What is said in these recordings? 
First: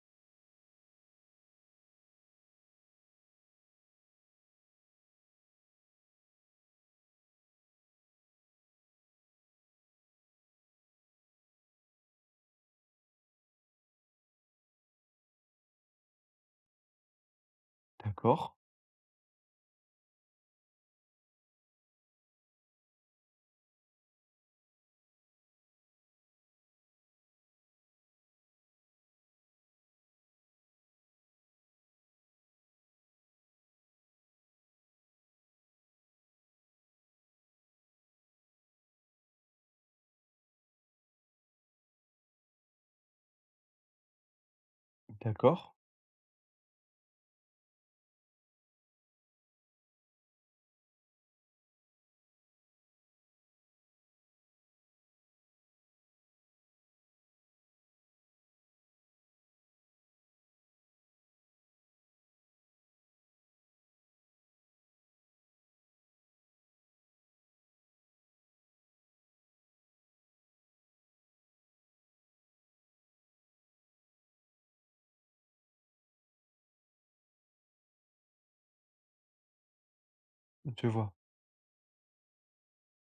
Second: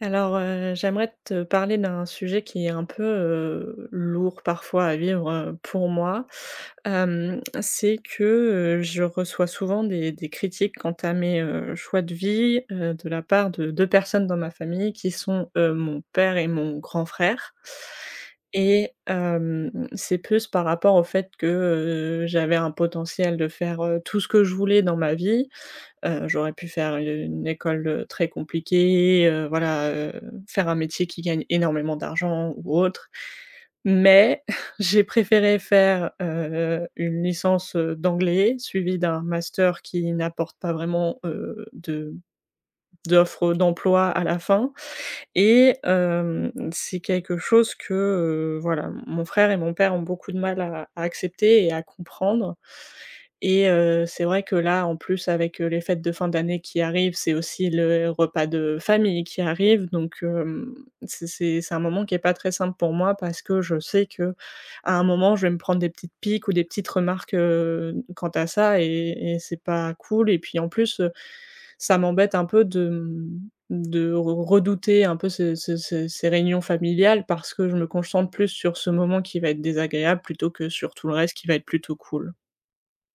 Alors, j'aimerais te parler d'un sujet qui est un peu, lourd parfois à vivre, pour moi. C'est que, je reçois souvent des critiques quant à mes, choix de vie, de la part de 2 personnes dans ma famille qui sont, mon père et mon grand frère. D'accord, C'est plus par rapport au fait que, j'avais un potentiel de faire, tout ce que je voulais dans ma vie. J'aurais pu faire une école, très compliquée, voilà, faire un métier qui gagne énormément d'argent ou autre. Mais j'ai préféré faire, une licence, d'anglais, suivie d'un master qui n'apporte pas vraiment, de d'offres d'emploi à la fin. d'accord, C'est quelque chose que, voilà, mon frère et mon père ont beaucoup de mal à accepter et à comprendre. Et c'est vrai que là, en plus, avec, les fêtes de fin d'année qui arrivent, c'est aussi le repas de famille qui arrive, donc c'est un moment qui est pas très simple pour moi parce que je sais que, à un moment, je vais me prendre des petites piques ou des petites remarques, quant à ça, et c'est pas cool et puis en plus, ça m'embête un peu de, de re redouter un peu ce ce ce ces réunions familiales parce que je me concentre plus sur ce moment qui va être désagréable plutôt que je sur tout vois. le reste qui va être plutôt cool.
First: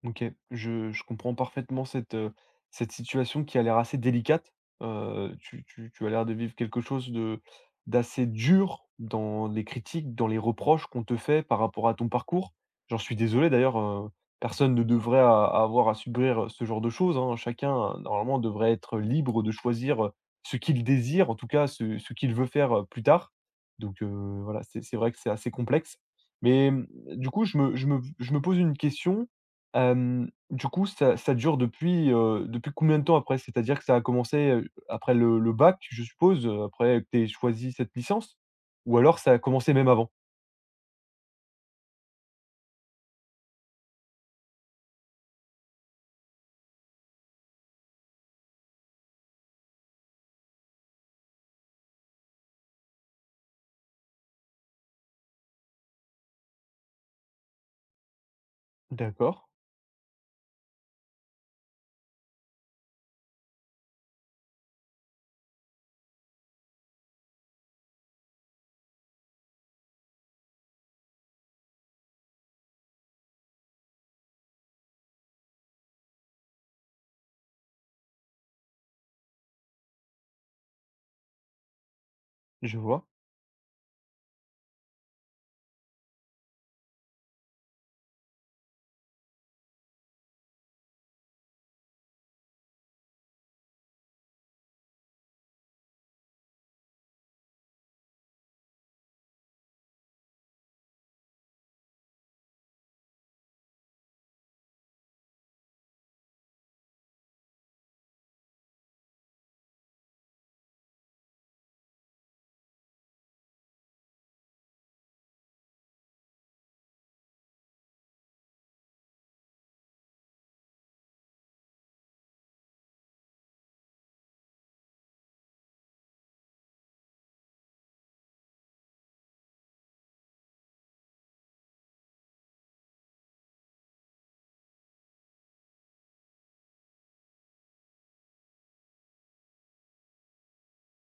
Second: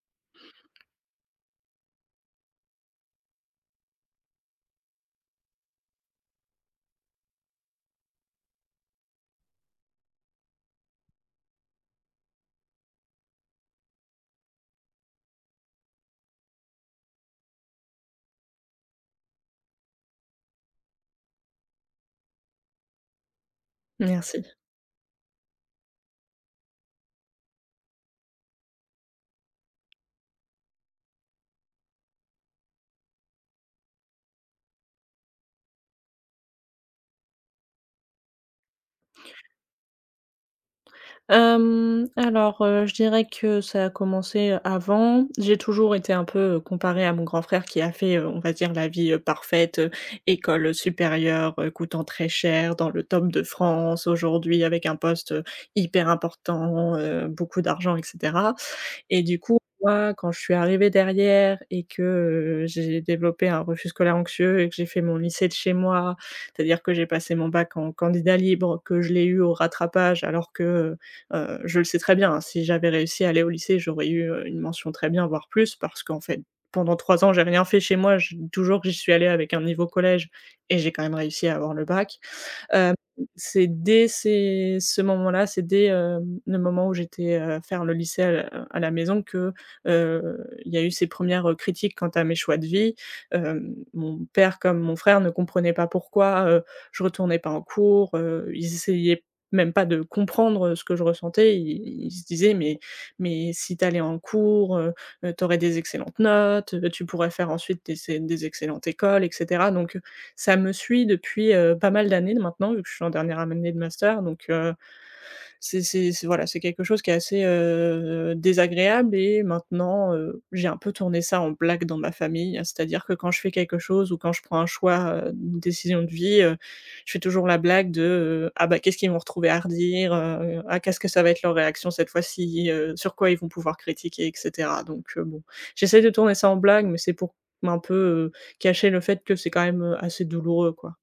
OK, je comprends parfaitement cette, cette situation qui a l'air assez délicate. Tu as l'air de vivre quelque chose de d'assez dur dans les critiques, dans les reproches qu'on te fait par rapport à ton parcours. J'en suis désolé d'ailleurs, personne ne devrait a avoir à subir, ce genre de choses, hein. Chacun, normalement, devrait être libre de choisir, ce qu'il désire, en tout cas ce qu'il veut faire, plus tard. Donc Merci. voilà, c'est vrai que c'est assez complexe. Mais, du coup, je me pose une question, du coup, ça dure depuis, depuis combien de temps après? C'est-à-dire que ça a commencé, après le bac, je suppose, après que tu aies choisi cette licence? Ou alors ça a commencé même avant? Alors, je dirais que ça a commencé avant. J'ai toujours été un peu, comparée à mon grand frère qui a fait, on va dire la vie, parfaite, école, supérieure, coûtant très cher, dans le top de France, aujourd'hui avec un poste, hyper important, beaucoup d'argent, et cetera. Et du D'accord, coup, moi, quand je suis arrivée derrière et que, j'ai développé un refus scolaire anxieux et que j'ai fait mon lycée de chez moi, c'est-à-dire que j'ai passé mon bac en candidat libre, que je l'ai eu au rattrapage, alors que, je le sais très bien, hein, si j'avais réussi à aller au lycée, j'aurais eu, une mention très bien, voire plus parce qu'en fait, pendant 3 ans, j'ai rien fait chez moi, je toujours que j'y suis allée avec un niveau collège, et j'ai quand même réussi à avoir le bac. je Hem, vois. c'est dès ces ce moment-là, c'est dès, le moment où j'étais, faire le lycée à la maison que, il y a eu ces premières res critiques quant à mes choix de vie. Mon père comme mon frère ne comprenaient pas pourquoi, je retournais pas en cours, ils essayaient même pas de comprendre ce que je ressentais. Ils se disaient: mais si t'allais en cours, tu aurais des excellentes notes, tu pourrais faire ensuite des excellentes écoles, et cetera». Donc, ça me suit depuis, pas mal d'années maintenant, vu que je suis en dernière année de master, donc c'est voilà, c'est quelque chose qui est assez, désagréable, et maintenant, j'ai un peu tourné ça en blague dans ma famille. C'est-à-dire que quand je fais quelque chose ou quand je prends un choix, une décision de vie, je fais toujours la blague de, «Ah bah, qu'est-ce qu'ils vont retrouver à redire? Ah, qu'est-ce que ça va être leur réaction cette fois-ci? Sur quoi ils vont pouvoir critiquer?», et cetera. Donc, bon, j'essaie de tourner ça en blague, mais c'est pour un peu, cacher le fait que c'est quand même, assez douloureux, quoi.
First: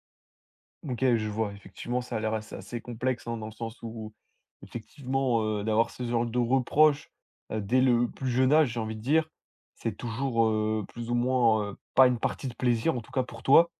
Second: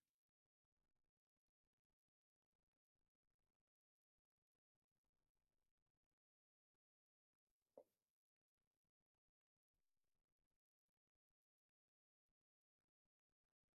OK, je vois. Effectivement, ça a l'air assez assez complexe, hein, dans le sens où, effectivement, d'avoir ce genre de reproches, dès le plus jeune âge, j'ai envie de dire, c'est toujours, plus ou moins, pas une partie de plaisir, en tout cas pour toi.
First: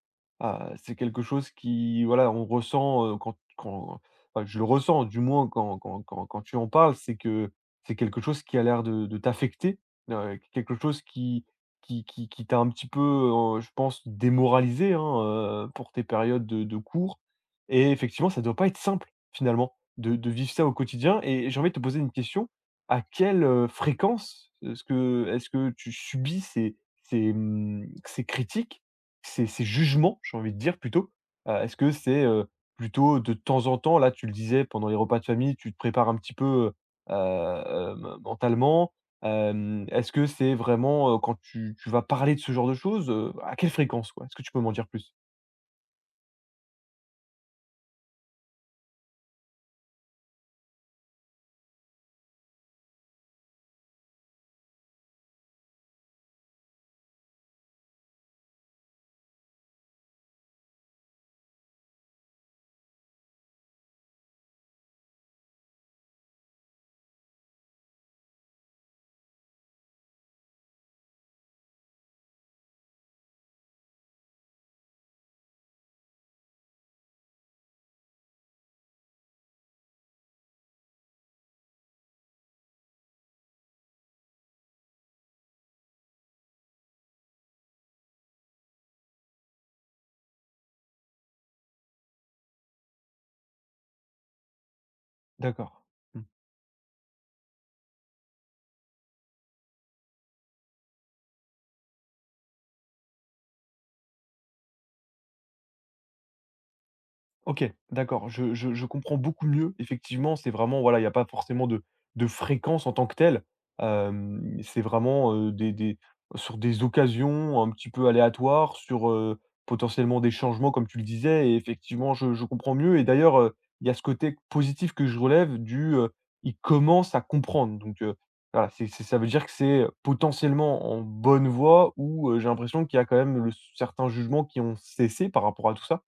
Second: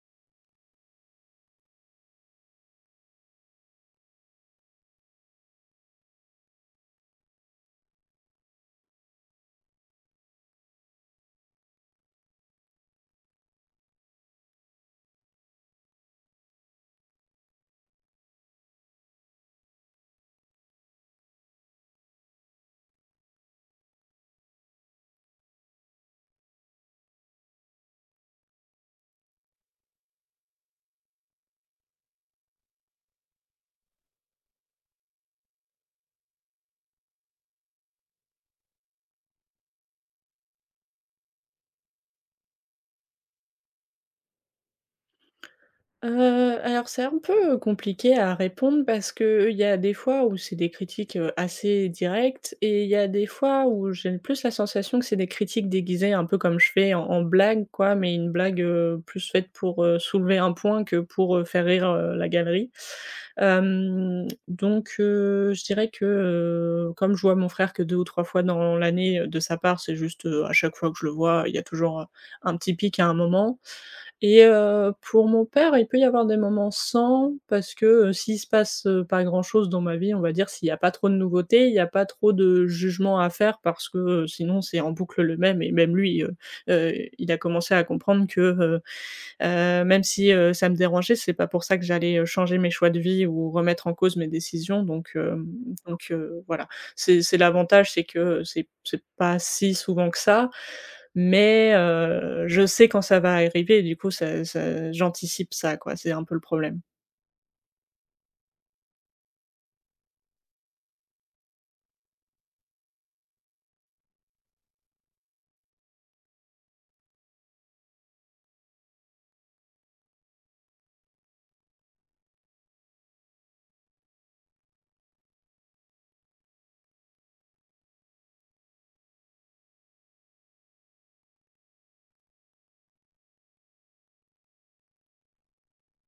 Ah, c'est quelque chose qui, voilà, on ressent, quand enfin, je le ressens, du moins, quand tu en parles, c'est que c'est quelque chose qui a l'air de t'affecter, quelque chose qui qui t'a un petit peu, je pense démoralisé, hein, pour tes périodes de cours et effectivement, ça ne doit pas être simple finalement de vivre ça au quotidien et j'ai envie de te poser une question, à quelle, fréquence est-ce que tu subis ces ces critiques, ces jugements, j'ai envie de dire plutôt? Est-ce que c'est, plutôt de temps en temps? Là, tu le disais pendant les repas de famille, tu te prépares un petit peu, mentalement. Est-ce que c'est vraiment, quand tu vas parler de ce genre de choses, à quelle fréquence, quoi? Est-ce que tu peux m'en dire plus? Alors c'est un peu compliqué à répondre parce qu'il y a des fois où c'est des critiques, assez directes, et il y a des fois où j'ai plus la sensation que c'est des critiques déguisées un peu comme je fais en blague, quoi, mais une blague, plus faite pour, soulever un point que pour, faire rire, la galerie. Donc je dirais que, comme je vois mon frère que 2 ou 3 fois dans l'année, de sa part, c'est juste, à chaque fois que je le vois, il y a toujours, un petit pic à un moment. Et pour mon père, il peut y avoir des moments sans parce que, s'il se passe, pas grand-chose dans ma vie, on va dire, s'il n'y a pas trop de nouveautés, il n'y a pas trop de jugement à faire parce que, sinon c'est en boucle le même, et même lui, heu, il a commencé à comprendre que, même si, ça me dérangeait, c'est pas pour ça que j'allais, changer mes choix de vie ou remettre en cause mes décisions, donc D'accord. donc Mmh. Voilà. C'est l'avantage, c'est que, c'est pas si souvent que ça, mais je sais quand ça va arriver et du coup ça j'anticipe ça, quoi, c'est un peu le problème. OK, d'accord, je comprends beaucoup mieux. Effectivement, c'est vraiment voilà, il y a pas forcément de fréquence en tant que telle. C'est vraiment, des sur des occasions un petit peu aléatoires, sur, potentiellement des changements comme tu le disais et effectivement je comprends mieux et d'ailleurs, il y a ce côté positif que je relève du, il commence à comprendre donc, voilà, c'est ça veut dire que c'est, potentiellement en bonne voie ou, j'ai l'impression qu'il y a quand même le certains jugements qui ont cessé par rapport à tout ça?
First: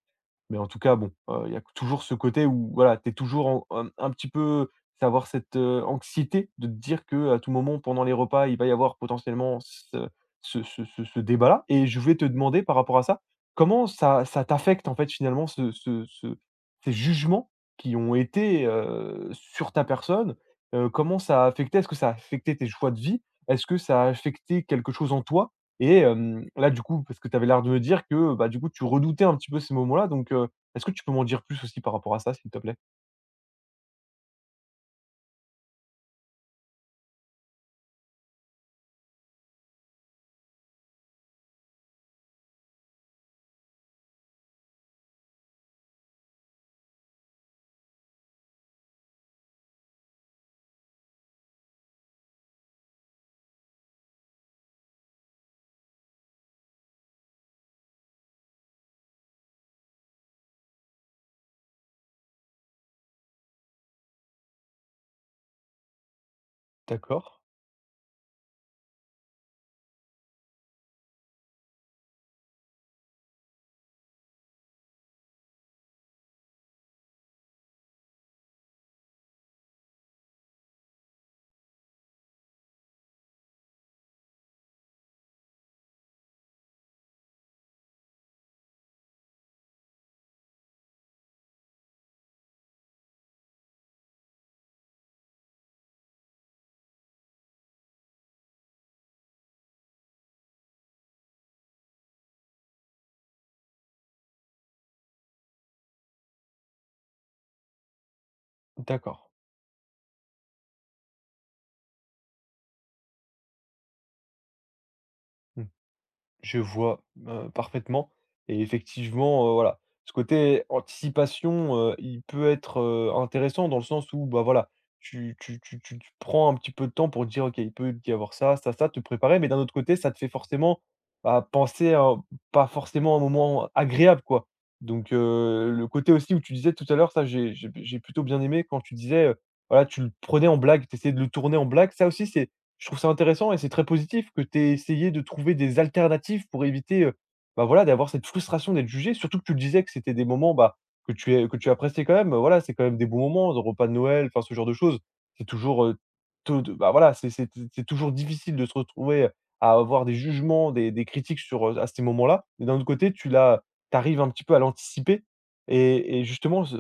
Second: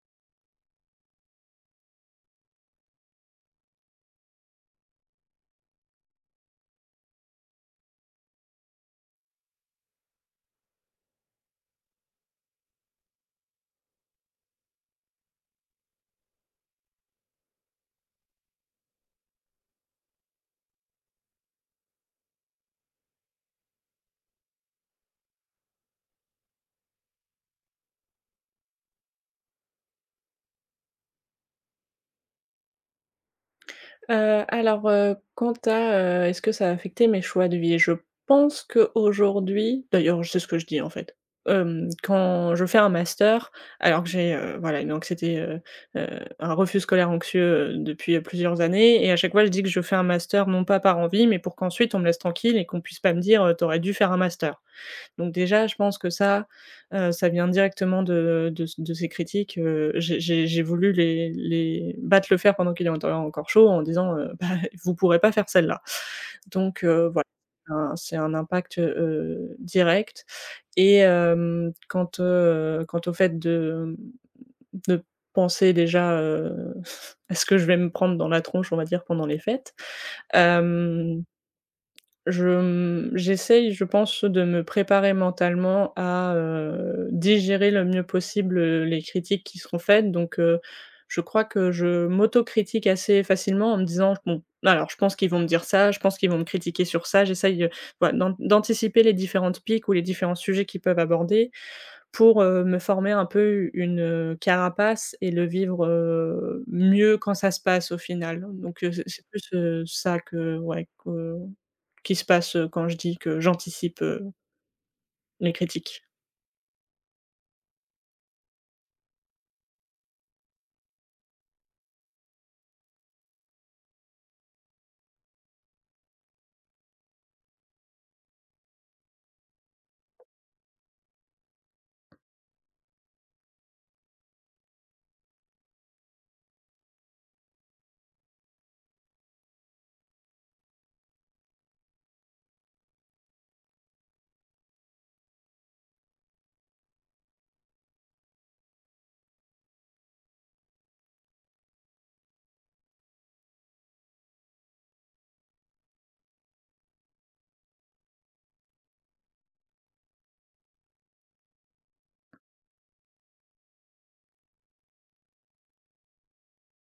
Mais en tout cas, bon, il y a toujours ce côté où voilà, tu es toujours en un petit peu tu avoir cette, anxiété de te dire que à tout moment pendant les repas, il va y avoir potentiellement ce ce débat-là et je voulais te demander par rapport à ça, comment ça t'affecte en fait finalement ce ces jugements qui ont été, sur ta personne? Comment ça a affecté? Est-ce que ça a affecté tes choix de vie? Est-ce que ça a affecté quelque chose en toi? Et là, du coup, parce que tu avais l'air de me dire que, bah, du coup, tu redoutais un petit peu ces moments-là, donc est-ce que tu peux m'en dire plus aussi par rapport à ça, s'il te plaît? Alors, quant à, est-ce que ça a affecté mes choix de vie? Je pense qu'aujourd'hui d'ailleurs c'est ce que je dis, en fait. Quand je fais un master, alors que j'ai, voilà, une anxiété, heu, un refus scolaire anxieux, depuis, plusieurs années, et à chaque fois je dis que je fais un master non pas par envie, mais pour qu'ensuite on me laisse tranquille et qu'on puisse pas me dire, «Tu aurais dû faire un master». Donc déjà, je pense que ça, ça vient directement de ces critiques, j'ai voulu les battre le fer pendant qu'il est encore chaud en disant, «Bah, vous pourrez pas faire celle-là». Donc voilà, D'accord, un c'est un impact, direct, et quant, quant au fait de, de penser déjà, à ce que je vais me prendre dans la tronche, on va dire, pendant les fêtes, je, j'essaye, je pense, de me préparer mentalement à, digérer le mieux possible, les critiques qui seront faites, donc je crois que je m'autocritique assez facilement en me disant: «Bon, alors je pense qu'ils vont me dire ça, je pense qu'ils vont me critiquer sur ça». J'essaye, voilà, d'anticiper les différentes piques ou les différents sujets qu'ils peuvent aborder pour, me former un peu une, carapace et le vivre, mieux quand ça se passe au final. Donc c'est d'accord. c'est plus, ça que ouais, que qui se passe, quand je dis que j'anticipe, les Mmh. critiques? Je vois, parfaitement et effectivement, voilà, ce côté anticipation, il peut être, intéressant dans le sens où, bah, voilà, tu prends un petit peu de temps pour dire: «OK, il peut y avoir ça, ça, ça», te préparer, mais d'un autre côté, ça te fait forcément, bah, penser à pas forcément un moment agréable, quoi. Donc le côté aussi où tu disais tout à l'heure, ça, j'ai plutôt bien aimé quand tu disais, voilà, tu le prenais en blague, tu essayais de le tourner en blague. Ça aussi, c'est je trouve ça intéressant et c'est très positif que tu aies essayé de trouver des alternatives pour éviter, bah, voilà, d'avoir cette frustration d'être jugé. Surtout que tu disais que c'était des moments, bah, que tu es que tu appréciais quand même, voilà, c'est quand même des bons moments, le repas de Noël, enfin, ce genre de choses. C'est toujours, te de bah, voilà, c'est c'est toujours difficile de se retrouver, à avoir des jugements, des critiques sur, à ces moments-là. Mais d'un autre côté, tu l'as tu arrives un petit peu à l'anticiper et justement, ce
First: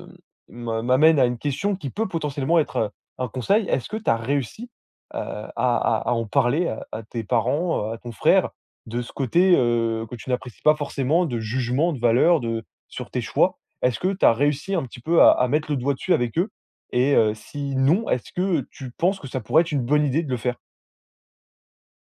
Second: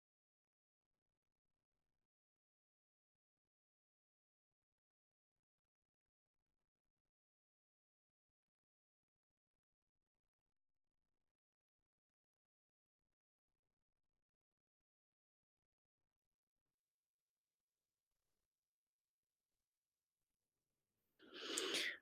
m'a m'amène à une question qui peut potentiellement être, un conseil. Est-ce que tu as réussi à à en parler à tes parents, à ton frère, de ce côté, que tu n'apprécies pas forcément, de jugement, de valeur, de sur tes choix. Est-ce que tu as réussi un petit peu à mettre le doigt dessus avec eux? Et si non, est-ce que tu penses que ça pourrait être une bonne idée de le faire?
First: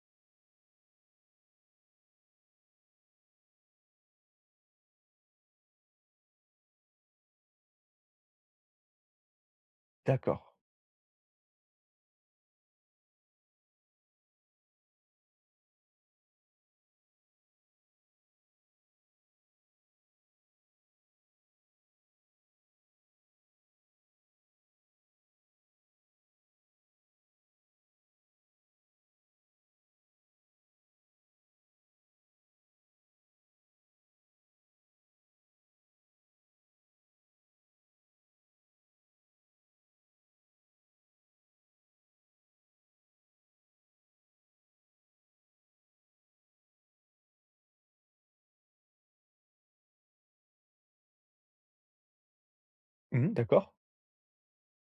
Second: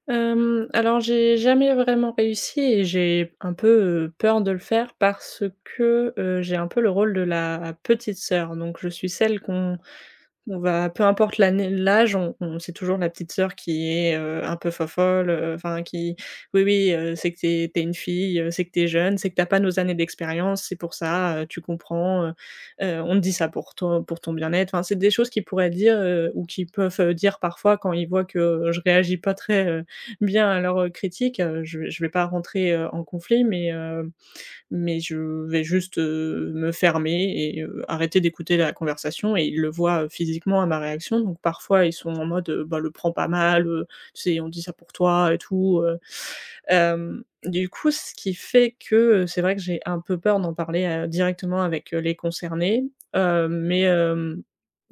Alors j'ai jamais vraiment réussi, et j'ai un peu, peur de le faire parce que, j'ai un peu le rôle de la petite sœur. Donc je suis celle qu'on D'accord. on va, peu importe l'année, l'âge, on c'est toujours la petite sœur qui est, un peu fofolle, enfin qui: «Oui, oui, c'est que t'es es une fille, c'est que t'es jeune, c'est que t'as pas nos années d'expérience, c'est pour ça, tu comprends, on te dit ça pour ton bien-être». Enfin, c'est des choses qu'ils pourraient dire, ou qu'ils peuvent, dire parfois quand ils voient que, je réagis pas très, bien à leurs, critiques, je vais pas rentrer, en conflit, mais je vais juste, me fermer et arrêter d'écouter la conversation, et ils le voient, physiquement à ma réaction, donc parfois ils sont en mode, «Bah, le prends pas mal, tu sais, on dit ça pour toi et tout», du coup, ce qui fait que, c'est vrai que j'ai un peu peur d'en parler, directement avec, les concernés, Mmh d'accord. mais hem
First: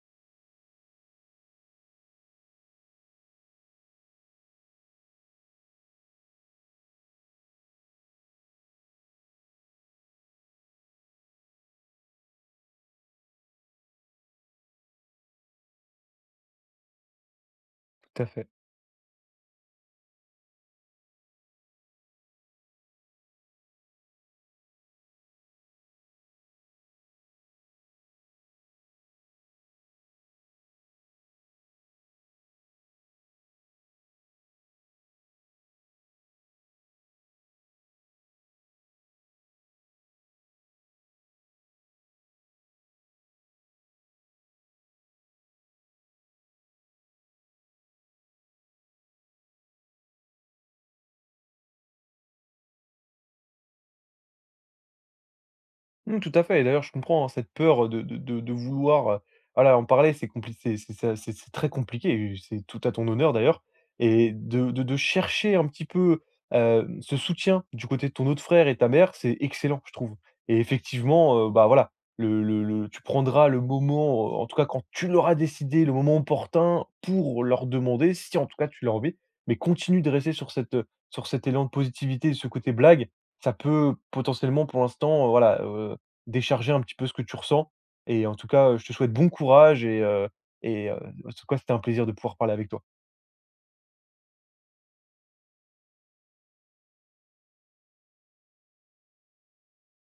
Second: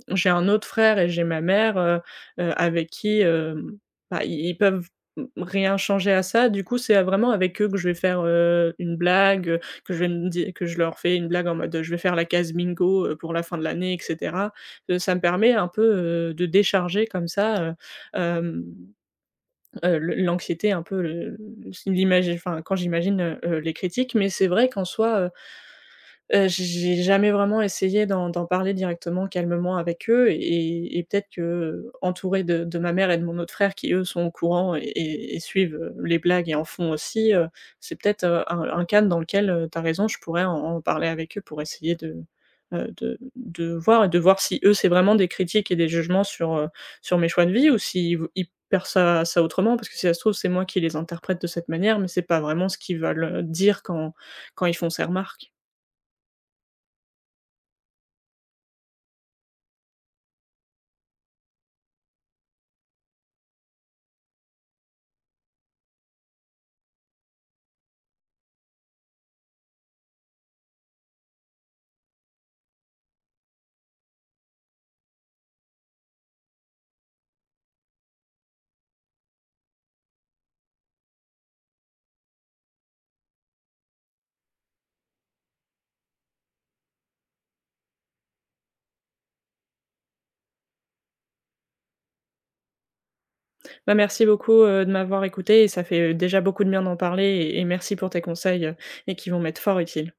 j'ai un autre frère et j'ai ma mère, avec qui, bah, i ils peuvent rien changer à ça. Du coup, c'est vraiment avec eux que je vais faire, une blague, que je vais me di que je leur fais une blague en mode, je vais faire la case bingo, pour la fin de l'année, et cetera. Ça me permet un peu, de décharger comme ça, Tout à fait. hem, le l'anxiété un peu, le l'imagi enfin, quand j'imagine, les critiques. Mais c'est vrai qu'en soi, j'ai jamais vraiment essayé d'en parler directement calmement avec eux, et peut-être que, entourée de ma mère et de mon autre frère qui eux sont au courant et et suivent, les blagues et en font aussi, c'est peut-être, un cadre dans lequel, tu as raison, je pourrais en parler avec eux pour essayer de, de voir et de voir si eux c'est vraiment des critiques et des jugements sur, sur mes choix de vie, ou s'ils v ils perçoivent ça autrement, parce que si ça se trouve c'est moi qui les interprète de cette manière mais c'est pas vraiment ce qu'ils veulent, dire quand quand ils font ces remarques. Mmh, tout à fait et d'ailleurs, je comprends, hein, cette peur, de vouloir, voilà, en parler, c'est compliqué c'est c'est très compliqué et c'est tout à ton honneur d'ailleurs et de chercher un petit peu, ce soutien du côté de ton autre frère et ta mère, c'est excellent, je trouve et effectivement, bah, voilà, le tu prendras le moment, en tout cas quand tu l'auras décidé, le moment opportun pour leur demander si en tout cas tu l'as envie, mais continue de rester sur cette, sur cet élan de positivité et ce côté blague. Ça peut potentiellement pour l'instant, voilà, décharger un petit peu ce que tu ressens et en tout cas, je te souhaite bon courage et et heu, en tout cas, c'était un plaisir de pouvoir parler avec toi. Bah, merci beaucoup, de m'avoir écouté, et ça fait, déjà beaucoup de bien d'en parler, et merci pour tes conseils, et qui vont m'être fort utiles.